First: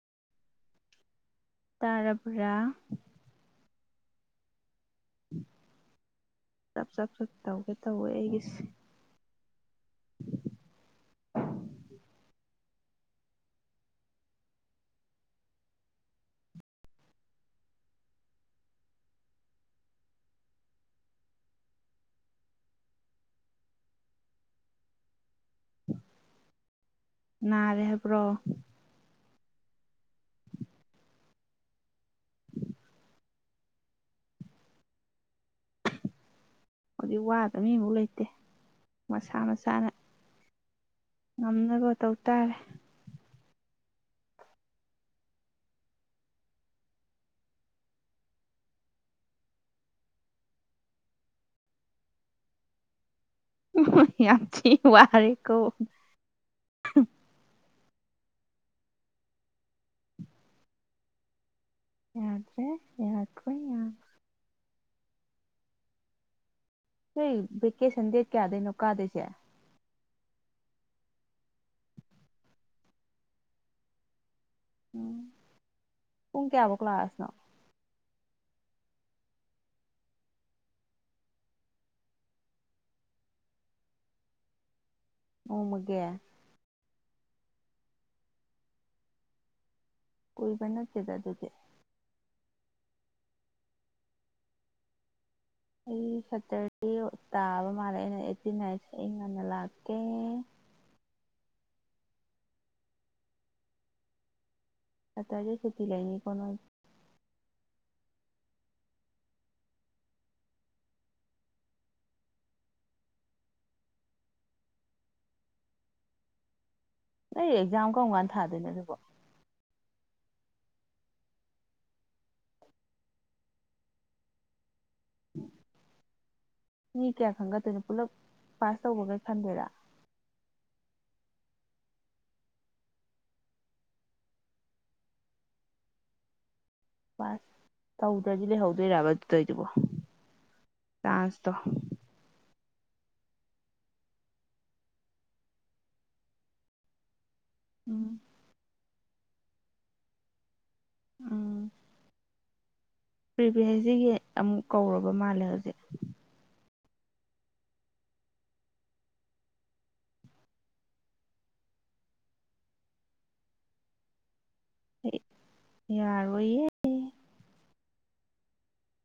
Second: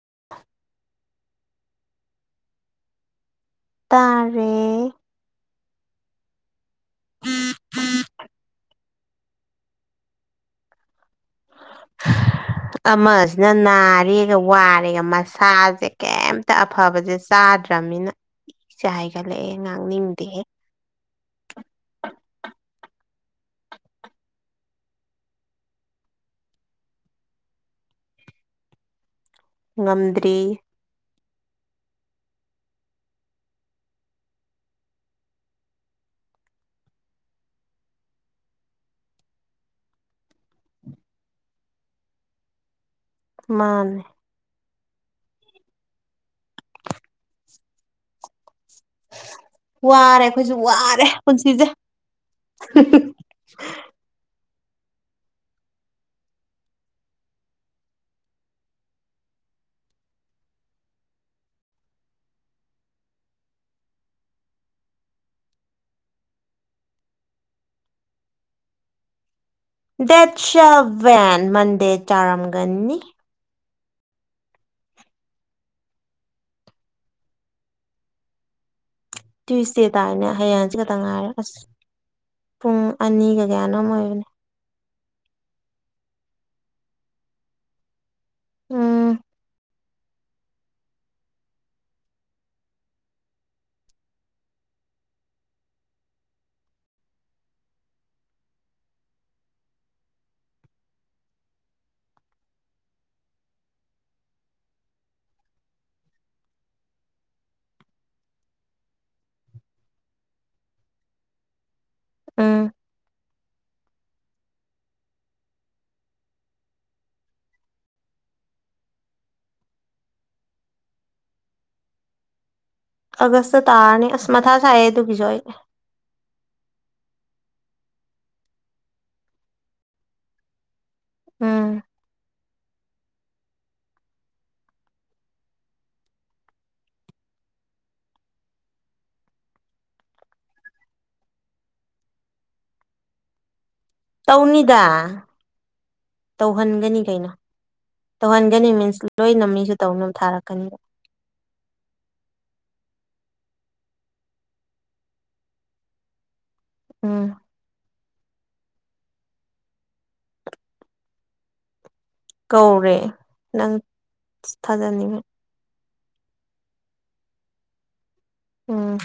[unintelligible] ꯇꯔꯥꯄꯨꯔꯥ ꯇꯔꯦ ꯆꯞ ꯆꯞ ꯆꯞ ꯇꯧꯒꯦ ꯇꯧꯋꯦ ꯑꯩꯒꯤꯁꯦ ꯑ ꯑꯃꯁꯤꯅ ꯅꯥꯔꯦꯒ ꯋꯥꯔꯦꯒ ꯃꯁꯥꯁꯦ ꯀꯩꯝꯇ ꯑꯐꯕꯁꯦ ꯆꯥ ꯌꯥꯗ꯭ꯔꯕꯅꯤꯅ ꯏꯁꯦ ꯍꯥꯏꯒꯠꯂꯛꯑꯦ ꯉꯍꯥꯛ ꯅꯤꯡꯗꯦꯍꯦ [unintelligible] ꯅꯥꯔꯦ ꯍꯥꯏꯕ꯭ꯔꯣ ꯉꯝꯗ꯭ꯔꯤ ꯍꯧꯖꯤꯛ ꯋꯥꯗꯕ ꯃꯤꯐꯥꯎ ꯂꯩꯇꯦ ꯃꯁꯥ ꯃꯁꯥꯅ ꯉꯝꯅꯕ ꯇꯧ ꯇꯥꯔꯦ ꯃꯥꯅꯦ ꯋꯥꯔꯦ ꯑꯩꯈꯣꯏꯁꯨ ꯋꯥꯔꯦ ꯄꯨꯟꯁꯤꯁꯦ ꯋꯥꯔꯦꯀꯣ ꯌꯥꯗ꯭ꯔꯦ ꯌꯥꯎꯗ꯭ꯔ ꯌꯥꯗ ꯀ ꯩꯀꯦ ꯁꯗꯦ ꯀꯌꯥꯗ ꯅꯣ ꯀꯥꯗ ꯆꯦ ꯗꯦꯠ ꯁ ꯚꯦꯟ ꯃꯟꯗꯦ ꯆꯥꯔꯝꯒꯅꯤ ꯎꯝ ꯄꯨꯡ ꯀꯌꯥꯕꯨꯣꯛ ꯀ꯭ꯂ ꯀ꯭ꯂꯥꯁꯅꯣ ꯇ꯭ꯋꯨꯁꯗꯦ ꯇꯥꯔꯅꯦ ꯍꯌꯦꯡꯁꯤ ꯈꯛꯇꯪ ꯉꯥꯏꯔꯦ ꯑꯁ ꯄꯨꯡ ꯑꯅꯤꯒ ꯀꯌꯥꯅꯣꯝ ꯑꯣꯏꯕꯅꯤ ꯎꯃꯒꯦ ꯎꯝ ꯀꯣꯏꯕ ꯅꯠꯇꯦꯗ ꯑꯗꯨꯗꯤ ꯑꯩ ꯁꯇꯔꯗꯦ ꯇꯥꯕ ꯃꯥꯜꯂꯦ ꯑꯩꯅ ꯑꯩꯠꯇꯤ ꯅꯥꯏꯟꯠꯁꯦ ꯑꯩ ꯉꯟꯅ ꯂꯥꯛꯀꯦ [unintelligible] ꯑ ꯇꯖꯦ ꯁꯇꯤ ꯂꯩꯌꯦ ꯀꯣ ꯎꯝ ꯅ ꯑꯦꯛꯖꯥꯝ ꯀꯔꯝ ꯀꯥꯟꯗ ꯊꯥꯗꯣꯏꯅꯣ ꯑꯗꯨꯕꯣ ꯑꯒꯁ ꯇꯥꯅꯤ ꯑꯁ ꯃꯊꯥ ꯆꯑ ꯇꯨ ꯀꯖꯣꯏ ꯈꯟꯒꯠꯇꯣꯏꯅ ꯄꯨꯜꯂꯞ ꯄꯥꯁ ꯇꯧꯕꯈꯩ ꯈꯟꯗꯣꯏꯔꯥ ꯎꯝ ꯑꯁ ꯇꯧꯗ꯭ꯔꯗꯤ ꯂꯩꯍꯧꯗꯣꯏꯔꯕ ꯑꯗꯨꯗꯩꯗꯨꯕꯣ ꯆꯥꯟꯁꯇ ꯇꯧꯅꯤꯗ ꯇꯧꯍꯟꯒꯅꯤ ꯀꯩꯅꯣ ꯎꯝ ꯇꯧꯍꯟꯒꯅꯤ ꯃꯤꯟꯁ ꯂꯣꯏꯅ ꯃꯤꯁꯨ ꯇꯧꯅꯕ ꯊꯥꯔꯛꯀꯅꯤ ꯑꯝ ꯄ꯭ꯔꯤꯚꯤ ꯍꯁꯁꯤꯒꯤ ꯑꯃꯨꯛ ꯀꯧꯔꯕ ꯃꯥꯜꯂꯦ ꯍꯧꯖꯤꯛ ꯎꯝ ꯀꯧꯔꯦ ꯅꯪ ꯊꯥꯖꯅꯤꯡꯉꯦ ꯌꯥꯔ ꯑꯣꯏꯌꯦ ꯎꯝ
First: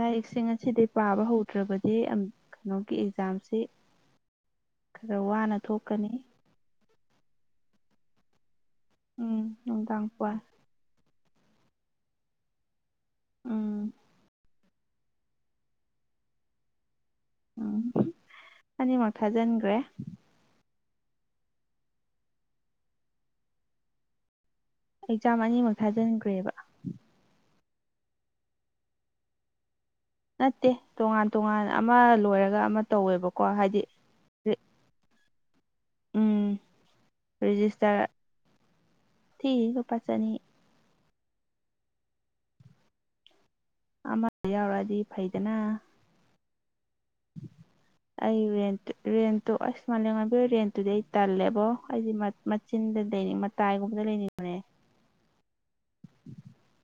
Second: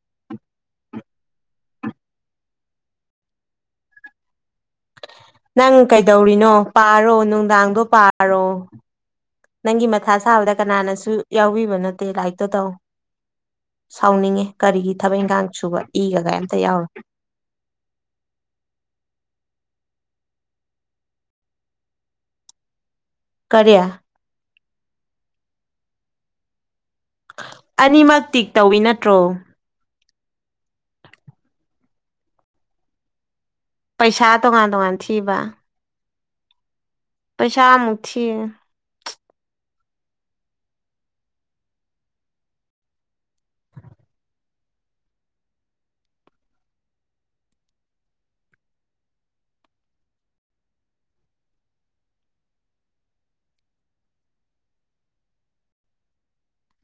ꯂꯥꯏꯔꯤꯛꯁꯤꯡ ꯑꯁꯤꯗꯤ ꯄꯥꯕ ꯍꯧꯗ꯭ꯔꯕꯗꯤ ꯀꯩꯅꯣꯒꯤ ꯑꯦꯛꯖꯥꯝꯁꯤ ꯈꯔ ꯋꯥꯅ ꯅꯪ ꯊꯣꯛꯀꯅꯤ ꯀꯩꯗꯧꯔꯤꯅꯣ ꯄꯥꯔꯣ ꯅꯨꯡꯗꯥꯡꯗꯣ ꯄꯥꯔꯣ ꯎꯝ ꯅꯪꯒꯤ ꯅꯨꯡꯗꯥꯡ ꯃꯊꯥ ꯋꯥꯏ ꯁꯥꯕꯗ ꯀꯅꯥꯅꯁꯨ ꯌꯥꯎꯕꯤꯕ ꯅꯠꯇꯦ ꯂꯥꯏꯔꯤꯛꯇꯣ ꯇꯧ ꯎꯝ ꯁꯥꯎꯅꯤꯡꯉꯦ ꯀꯔꯤꯒꯤ ꯊꯕꯛ ꯏꯪꯈꯥꯡ ꯁꯨꯕ ꯏꯒ ꯀꯩꯝꯇ ꯌꯥꯎꯔ ꯎꯝ ꯍꯅꯤꯃꯛ ꯊꯥꯖꯟꯈ꯭ꯔꯦ ꯀꯔꯤ ꯑꯦꯛꯖꯥꯝ ꯑꯅꯤꯃꯨꯛ ꯊꯥꯖꯤꯟꯈ꯭ꯔꯦꯕ ꯑꯅꯤꯃꯛ ꯇꯤꯛ ꯇꯧꯋꯤ ꯅꯠꯇ꯭ꯔꯣ ꯅꯠꯇꯦ ꯇꯣꯉꯥꯟ ꯇꯣꯉꯥꯟ ꯑꯃ ꯂꯣꯏꯔꯒ ꯑꯃ ꯇꯧꯋꯦꯕꯀꯣ ꯍꯥꯏꯗꯤ ꯄꯩꯁꯥ ꯇ ꯀꯥꯟꯗ ꯀꯥꯟ ꯊꯕ ꯎꯝ ꯄꯩꯁꯥꯝ ꯎꯊꯤ ꯊꯒꯄꯥ ꯆꯅꯤ ꯑꯃꯗ ꯌꯥꯎꯔꯛꯑꯗꯤ ꯐꯩꯗꯅ ꯎ ꯑꯩ ꯔꯦꯟꯨ ꯔꯦꯟꯇꯨ ꯑꯁ ꯃꯥꯂꯦꯝ ꯉꯕꯤꯣ ꯔꯦꯟꯇꯨꯗꯤ ꯑꯩ ꯇꯜꯂꯦꯕꯣ ꯑꯩꯗꯤ ꯃꯆꯤꯟ ꯂꯩꯔꯤ ꯃꯇꯥꯏꯒꯨꯝꯕꯗ ꯂꯩꯔꯤ ꯃꯅꯦ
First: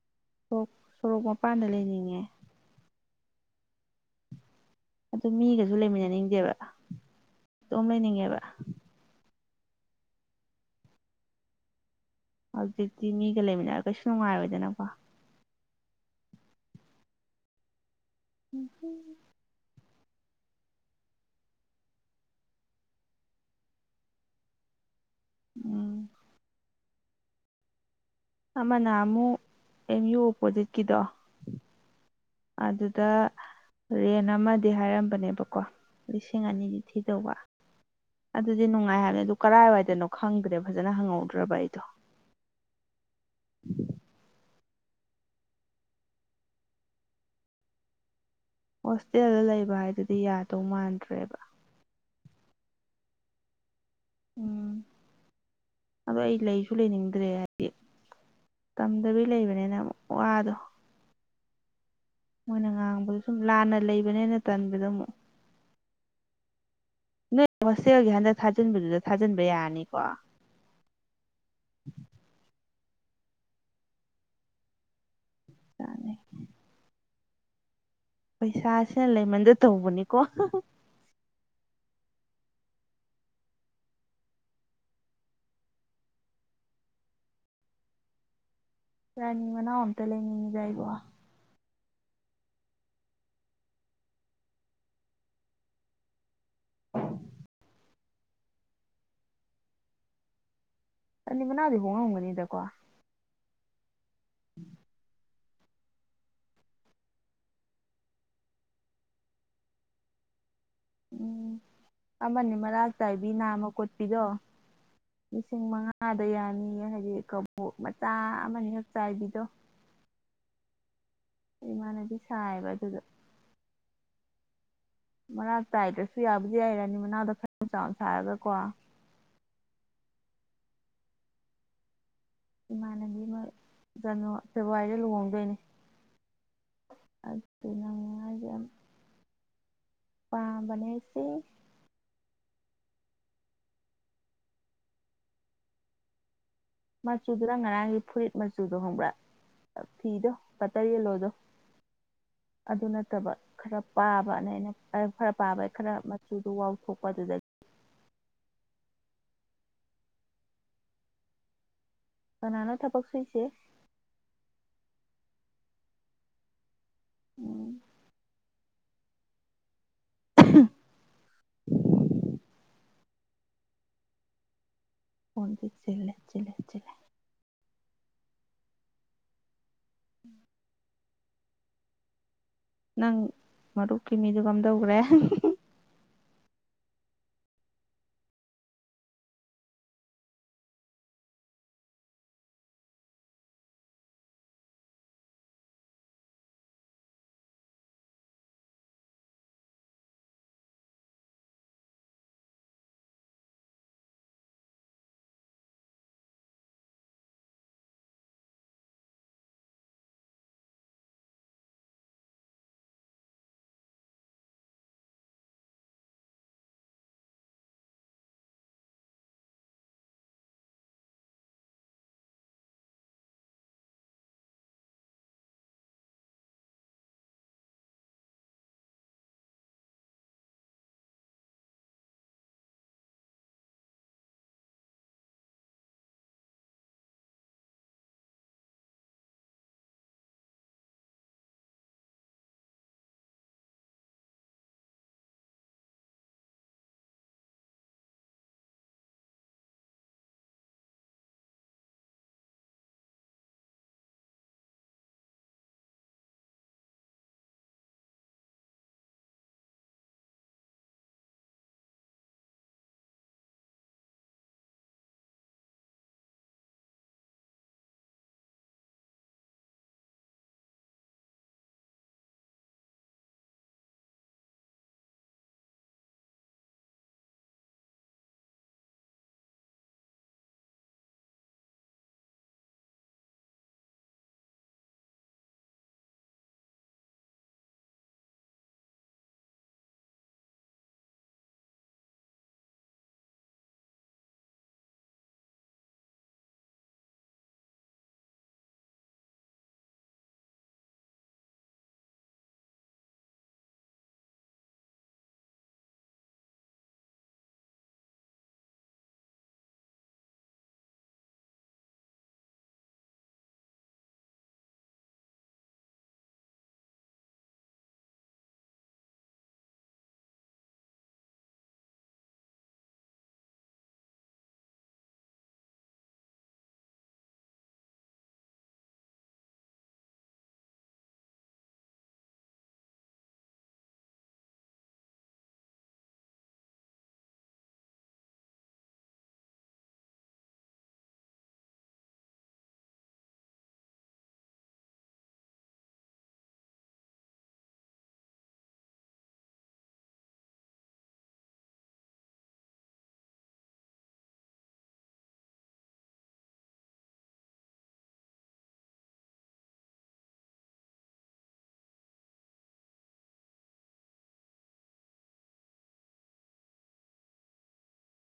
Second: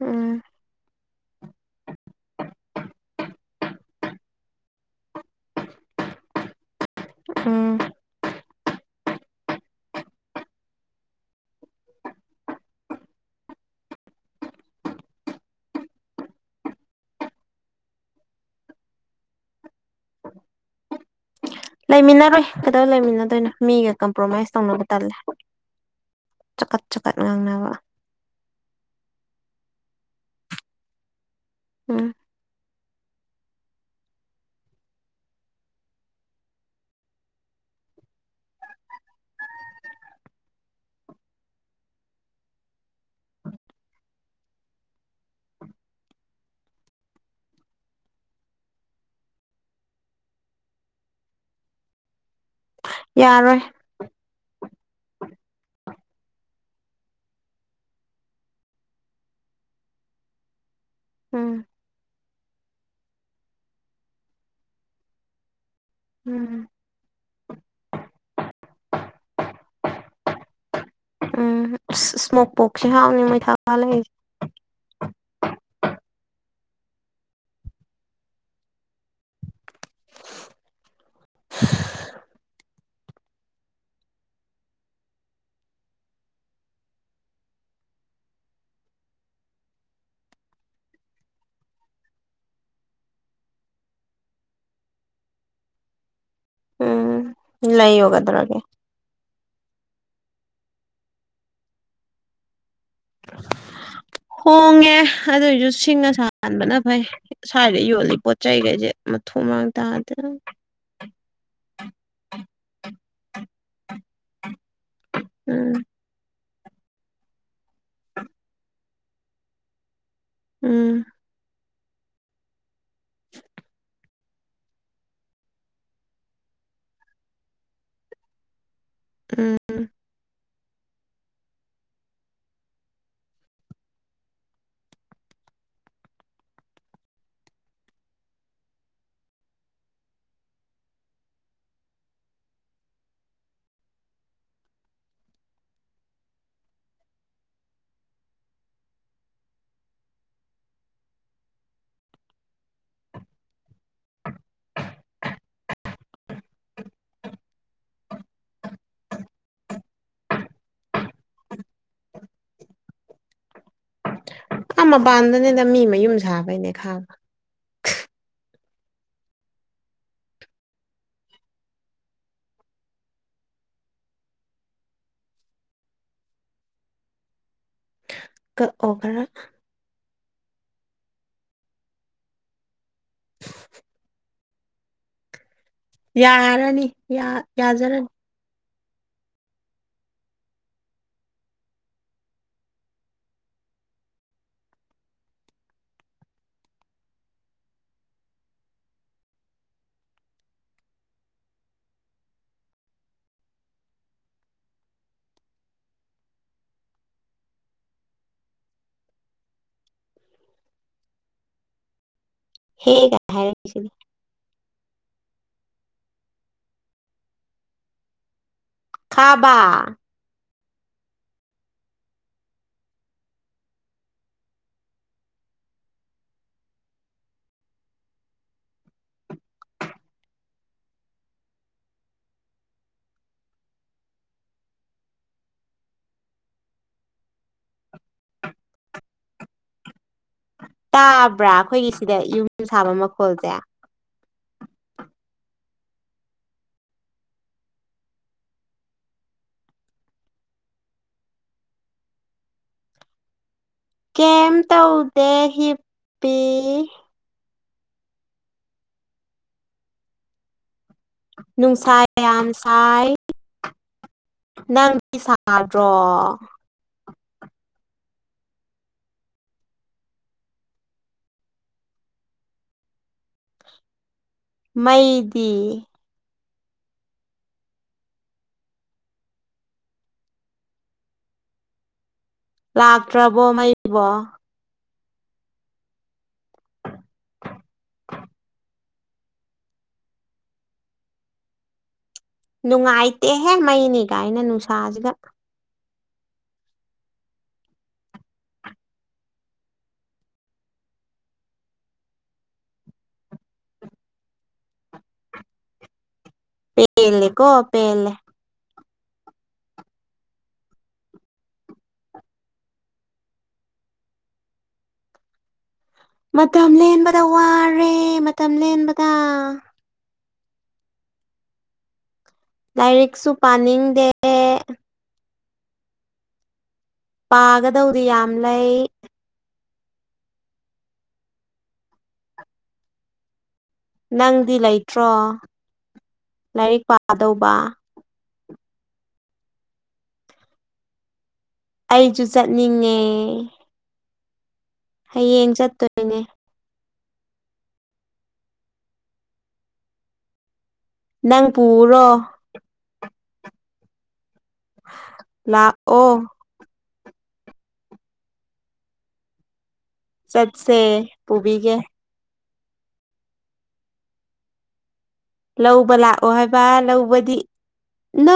ꯑ ꯁꯣꯔꯣꯛ ꯃꯄꯥꯟꯗ ꯂꯩꯅꯤꯡꯉꯦ ꯑꯗꯨ ꯃꯤꯒꯁꯨ ꯂꯩꯃꯤꯟꯅꯅꯤꯡꯗꯦꯕ ꯎꯝ ꯑꯗꯨꯝ ꯂꯩꯅꯤꯡꯉꯦꯕ ꯍꯧꯖꯤꯛꯇꯤ ꯃꯤꯒ ꯂꯩꯃꯤꯟꯅꯔ ꯀꯩꯁꯨ ꯅꯨꯡꯉꯥꯏꯔꯣꯏꯗꯅꯀꯣ ꯎꯝ ꯂꯩꯃꯤꯟꯅꯔꯣꯏ ꯀꯗꯧ ꯂꯩꯃꯤꯟꯅꯗꯣꯏꯅꯣ ꯃꯤꯒ ꯀꯝꯄ꯭ꯔꯣꯃꯥꯏꯁ ꯇꯧꯅꯕ ꯇꯜꯂꯦ ꯎꯝ ꯆꯀꯠ ꯆꯀꯠ ꯉꯥꯡꯅꯕ ꯑꯃꯅ ꯑꯃꯨꯛ ꯑꯦꯝ ꯌꯨ ꯑꯣꯄꯣꯖꯤꯠꯀꯤꯗꯣ ꯑ ꯑꯗꯨꯗ ꯔꯦꯟ ꯑꯃꯗꯤ ꯍꯥꯏꯔꯝꯕꯅꯦꯕꯀꯣ ꯂꯤꯁꯤꯡ ꯑꯅꯤꯗꯤ ꯊꯤꯗꯧꯕ ꯑꯗꯨꯗꯤ ꯅꯨꯡꯉꯥꯏ ꯍꯥꯏꯕꯅꯤ ꯑꯗꯨ ꯀꯔꯥꯏꯋꯥꯏꯗꯅꯣ ꯈꯪꯗ꯭ꯔꯦ ꯐꯖꯅ ꯍꯪꯍꯧꯗ꯭ꯔꯕ ꯑꯩꯗꯣ ꯎꯝ ꯍꯣꯁꯇꯦꯜꯗ ꯂꯩꯕ ꯍꯥꯏꯗꯨꯗꯤ ꯌꯥꯗꯧ ꯃꯥꯟꯗ꯭ꯔꯦꯕ ꯌꯥꯔꯣꯏ ꯎꯝ ꯑꯗꯣ ꯑꯩ ꯂꯩꯁꯨ ꯂꯩꯅꯤꯡꯗ꯭ꯔꯦ ꯍꯥꯏꯗꯤ ꯇꯝꯗꯕꯤ ꯂꯩꯕꯅꯤꯅ ꯋꯥꯗꯣ ꯎꯝ ꯃꯣꯏꯅ ꯉꯥꯡꯕꯗ ꯁꯨꯝ ꯂꯥꯟꯅ ꯂꯩꯕꯅꯦꯅ ꯇꯟꯕꯗ ꯑꯃꯨꯛ ꯎꯝ ꯅꯣꯏ ꯍꯣꯁꯇꯦꯜꯒꯤ ꯍꯟꯗꯛ ꯊꯥꯖꯤꯟꯕꯗꯨꯗ ꯊꯥꯖꯤꯟꯕ ꯌꯥꯔꯅꯤꯀꯣ ꯎꯝ ꯏꯁꯃꯣꯛꯕꯣꯛꯁꯤꯦ ꯍꯥꯎꯅꯤꯡ ꯃꯩ ꯊꯥ ꯂꯩ ꯌꯥꯅꯤ ꯄꯩꯁꯥꯁꯅ ꯂꯩꯃꯟꯗ ꯇꯧꯕꯅꯤꯀꯣ [unintelligible] ꯌꯥꯅꯤ ꯃꯅꯥ ꯍꯟ ꯇ ꯂꯩꯉꯅꯤꯖꯏꯕ ꯎꯝ ꯏ ꯂꯩ ꯌꯒ ꯑꯗꯨ꯭ꯔꯒꯦ ꯅꯤꯡꯉꯟꯅ ꯑꯗꯨꯗꯤ ꯍꯉ ꯎꯗꯤꯗꯀꯣ ꯍꯣꯡꯉꯦ ꯑꯗꯨꯏꯁꯨ ꯁꯤꯡ ꯑꯁꯕꯅ ꯐꯩ ꯁ꯭ꯋꯥꯏꯗ ꯌꯣꯜꯂꯤ ꯄꯣꯠ ꯆꯩꯈꯩꯁꯦ ꯃꯊꯣꯡ ꯃꯔꯥꯡ ꯇꯥꯗꯅ ꯎꯝ ꯎꯝ ꯑꯃꯅꯤ ꯃꯔꯥꯛ ꯆꯥꯏꯕꯤ ꯅꯥꯝꯃ ꯀꯣꯠꯄꯤꯗꯣ ꯂꯤꯁꯤꯡ ꯎꯝ ꯃꯉꯥꯗ ꯌꯥꯅꯤ ꯍꯥꯏꯗꯤ ꯀꯣꯛꯛ ꯃꯆꯥ ꯑꯃꯅꯤ ꯍ ꯆꯥꯏꯕꯤꯗꯣ ꯎꯝ ꯏꯃꯥꯟꯅꯗꯤ ꯁꯥꯏꯕ ꯑꯗꯨꯗ ꯃꯔꯛ ꯇꯥꯏꯗ꯭ꯔꯁꯨ ꯌꯥꯕꯨꯗꯤ ꯌꯥꯏꯔꯅꯤ ꯃꯅꯥꯎꯗ ꯈꯔ ꯆꯥꯎꯅ ꯁꯥꯔꯒ ꯀꯣ ꯎꯝ ꯏꯃꯥꯟꯅꯕꯤ ꯑꯃ ꯐꯦꯕꯋꯥꯔꯤꯗ ꯂꯨꯍꯣꯡꯗꯣꯏꯅꯤ ꯑꯗꯨ ꯌꯥꯝ ꯅꯨꯡꯉꯥꯏꯒꯤ ꯑꯕꯅꯦꯁꯤ ꯃꯆꯨꯗꯨꯅ ꯉꯔꯥꯡꯒꯤ ꯐꯨꯔꯤꯠ ꯃꯆꯨꯗꯣ ꯍꯣꯡꯕ꯭ꯔꯥ ꯐꯗ ꯄꯇꯥ ꯂꯣꯗꯣ ꯑꯗꯨ ꯅꯠꯇꯕ ꯈꯔ ꯄꯥꯕꯅ ꯑꯩꯅ ꯈꯔ ꯄꯥꯕꯒꯤ ꯈꯔ ꯃꯆꯨꯗꯨ ꯋꯥꯎꯊꯣꯛꯄ ꯑꯗꯨꯗꯒꯤ [unintelligible] ꯀꯅꯥꯅ ꯊꯕꯛ ꯁꯨꯏꯁꯦ ꯑ ꯃꯄꯥꯟꯗꯅꯤꯗ ꯃꯤ ꯃꯌꯨꯝ ꯁꯥꯕꯩꯅꯦ ꯈꯥ ꯎꯝ [unintelligible] ꯐꯣꯟ ꯁꯤꯁꯂ ꯁꯤꯂ ꯁꯤꯂ ꯀ ꯑꯣꯒꯔ ꯅꯪ ꯃꯔꯨꯞꯀꯤ ꯃꯤꯗꯨ ꯀꯝꯗꯧꯈ꯭ꯔꯦ ꯌꯥꯔꯅꯤ ꯌꯥꯖꯔꯅꯤ ꯍꯦꯒ ꯍꯥꯏ ꯈꯥꯕ ꯇꯥꯕ꯭ꯔꯥ ꯑꯩꯈꯣꯏꯒꯤ ꯁꯤꯗ ꯌꯨꯝ ꯁꯥꯕ ꯃꯈꯣꯜꯁꯦ ꯀꯦꯝ ꯇꯧꯗꯦ ꯍꯤꯞꯄꯤ ꯅꯨꯡꯁꯥꯏ ꯌꯥꯝꯝꯁꯥꯏ ꯅꯪꯕꯤ ꯁꯥꯗ꯭ꯔꯣ ꯃꯩꯗꯤ ꯂꯥꯛꯇ꯭ꯔꯕꯣ ꯃꯩꯕꯣ ꯅꯨꯡꯉꯥꯏꯇꯦꯍꯦ ꯃꯩꯅꯤ ꯀꯥꯏꯅ ꯅꯨꯡꯁꯥꯁꯤꯒ ꯄꯦꯂ ꯀꯣ ꯄꯦꯂꯦ ꯃꯇꯝ ꯂꯦꯟꯕꯗ ꯋꯥꯔꯦ ꯃꯇꯝ ꯂꯦꯟꯕꯗ ꯂꯥꯏꯔꯤꯛꯁꯨ ꯄꯥꯅꯤꯡꯗꯦ ꯄꯥꯒꯗꯧꯗꯤ ꯌꯥꯝ ꯂꯩ ꯅꯪꯗꯤ ꯂꯩꯇ꯭ꯔꯣ ꯂꯥꯏꯔꯤꯛ ꯄꯥꯗꯧꯕ ꯑꯩꯁꯨ ꯆꯠꯅꯤꯡꯉꯦ ꯍꯌꯦꯡ ꯆꯠꯇꯣꯏꯅꯦ ꯅꯪ ꯄꯨꯔꯣ ꯂꯥꯛꯑꯣ ꯆꯠꯁꯦ ꯄꯨꯕꯤꯒꯦ ꯂꯧꯕ ꯂꯥꯛꯑꯣ ꯍꯥꯏꯕ ꯂꯧꯕꯗꯤ ꯅ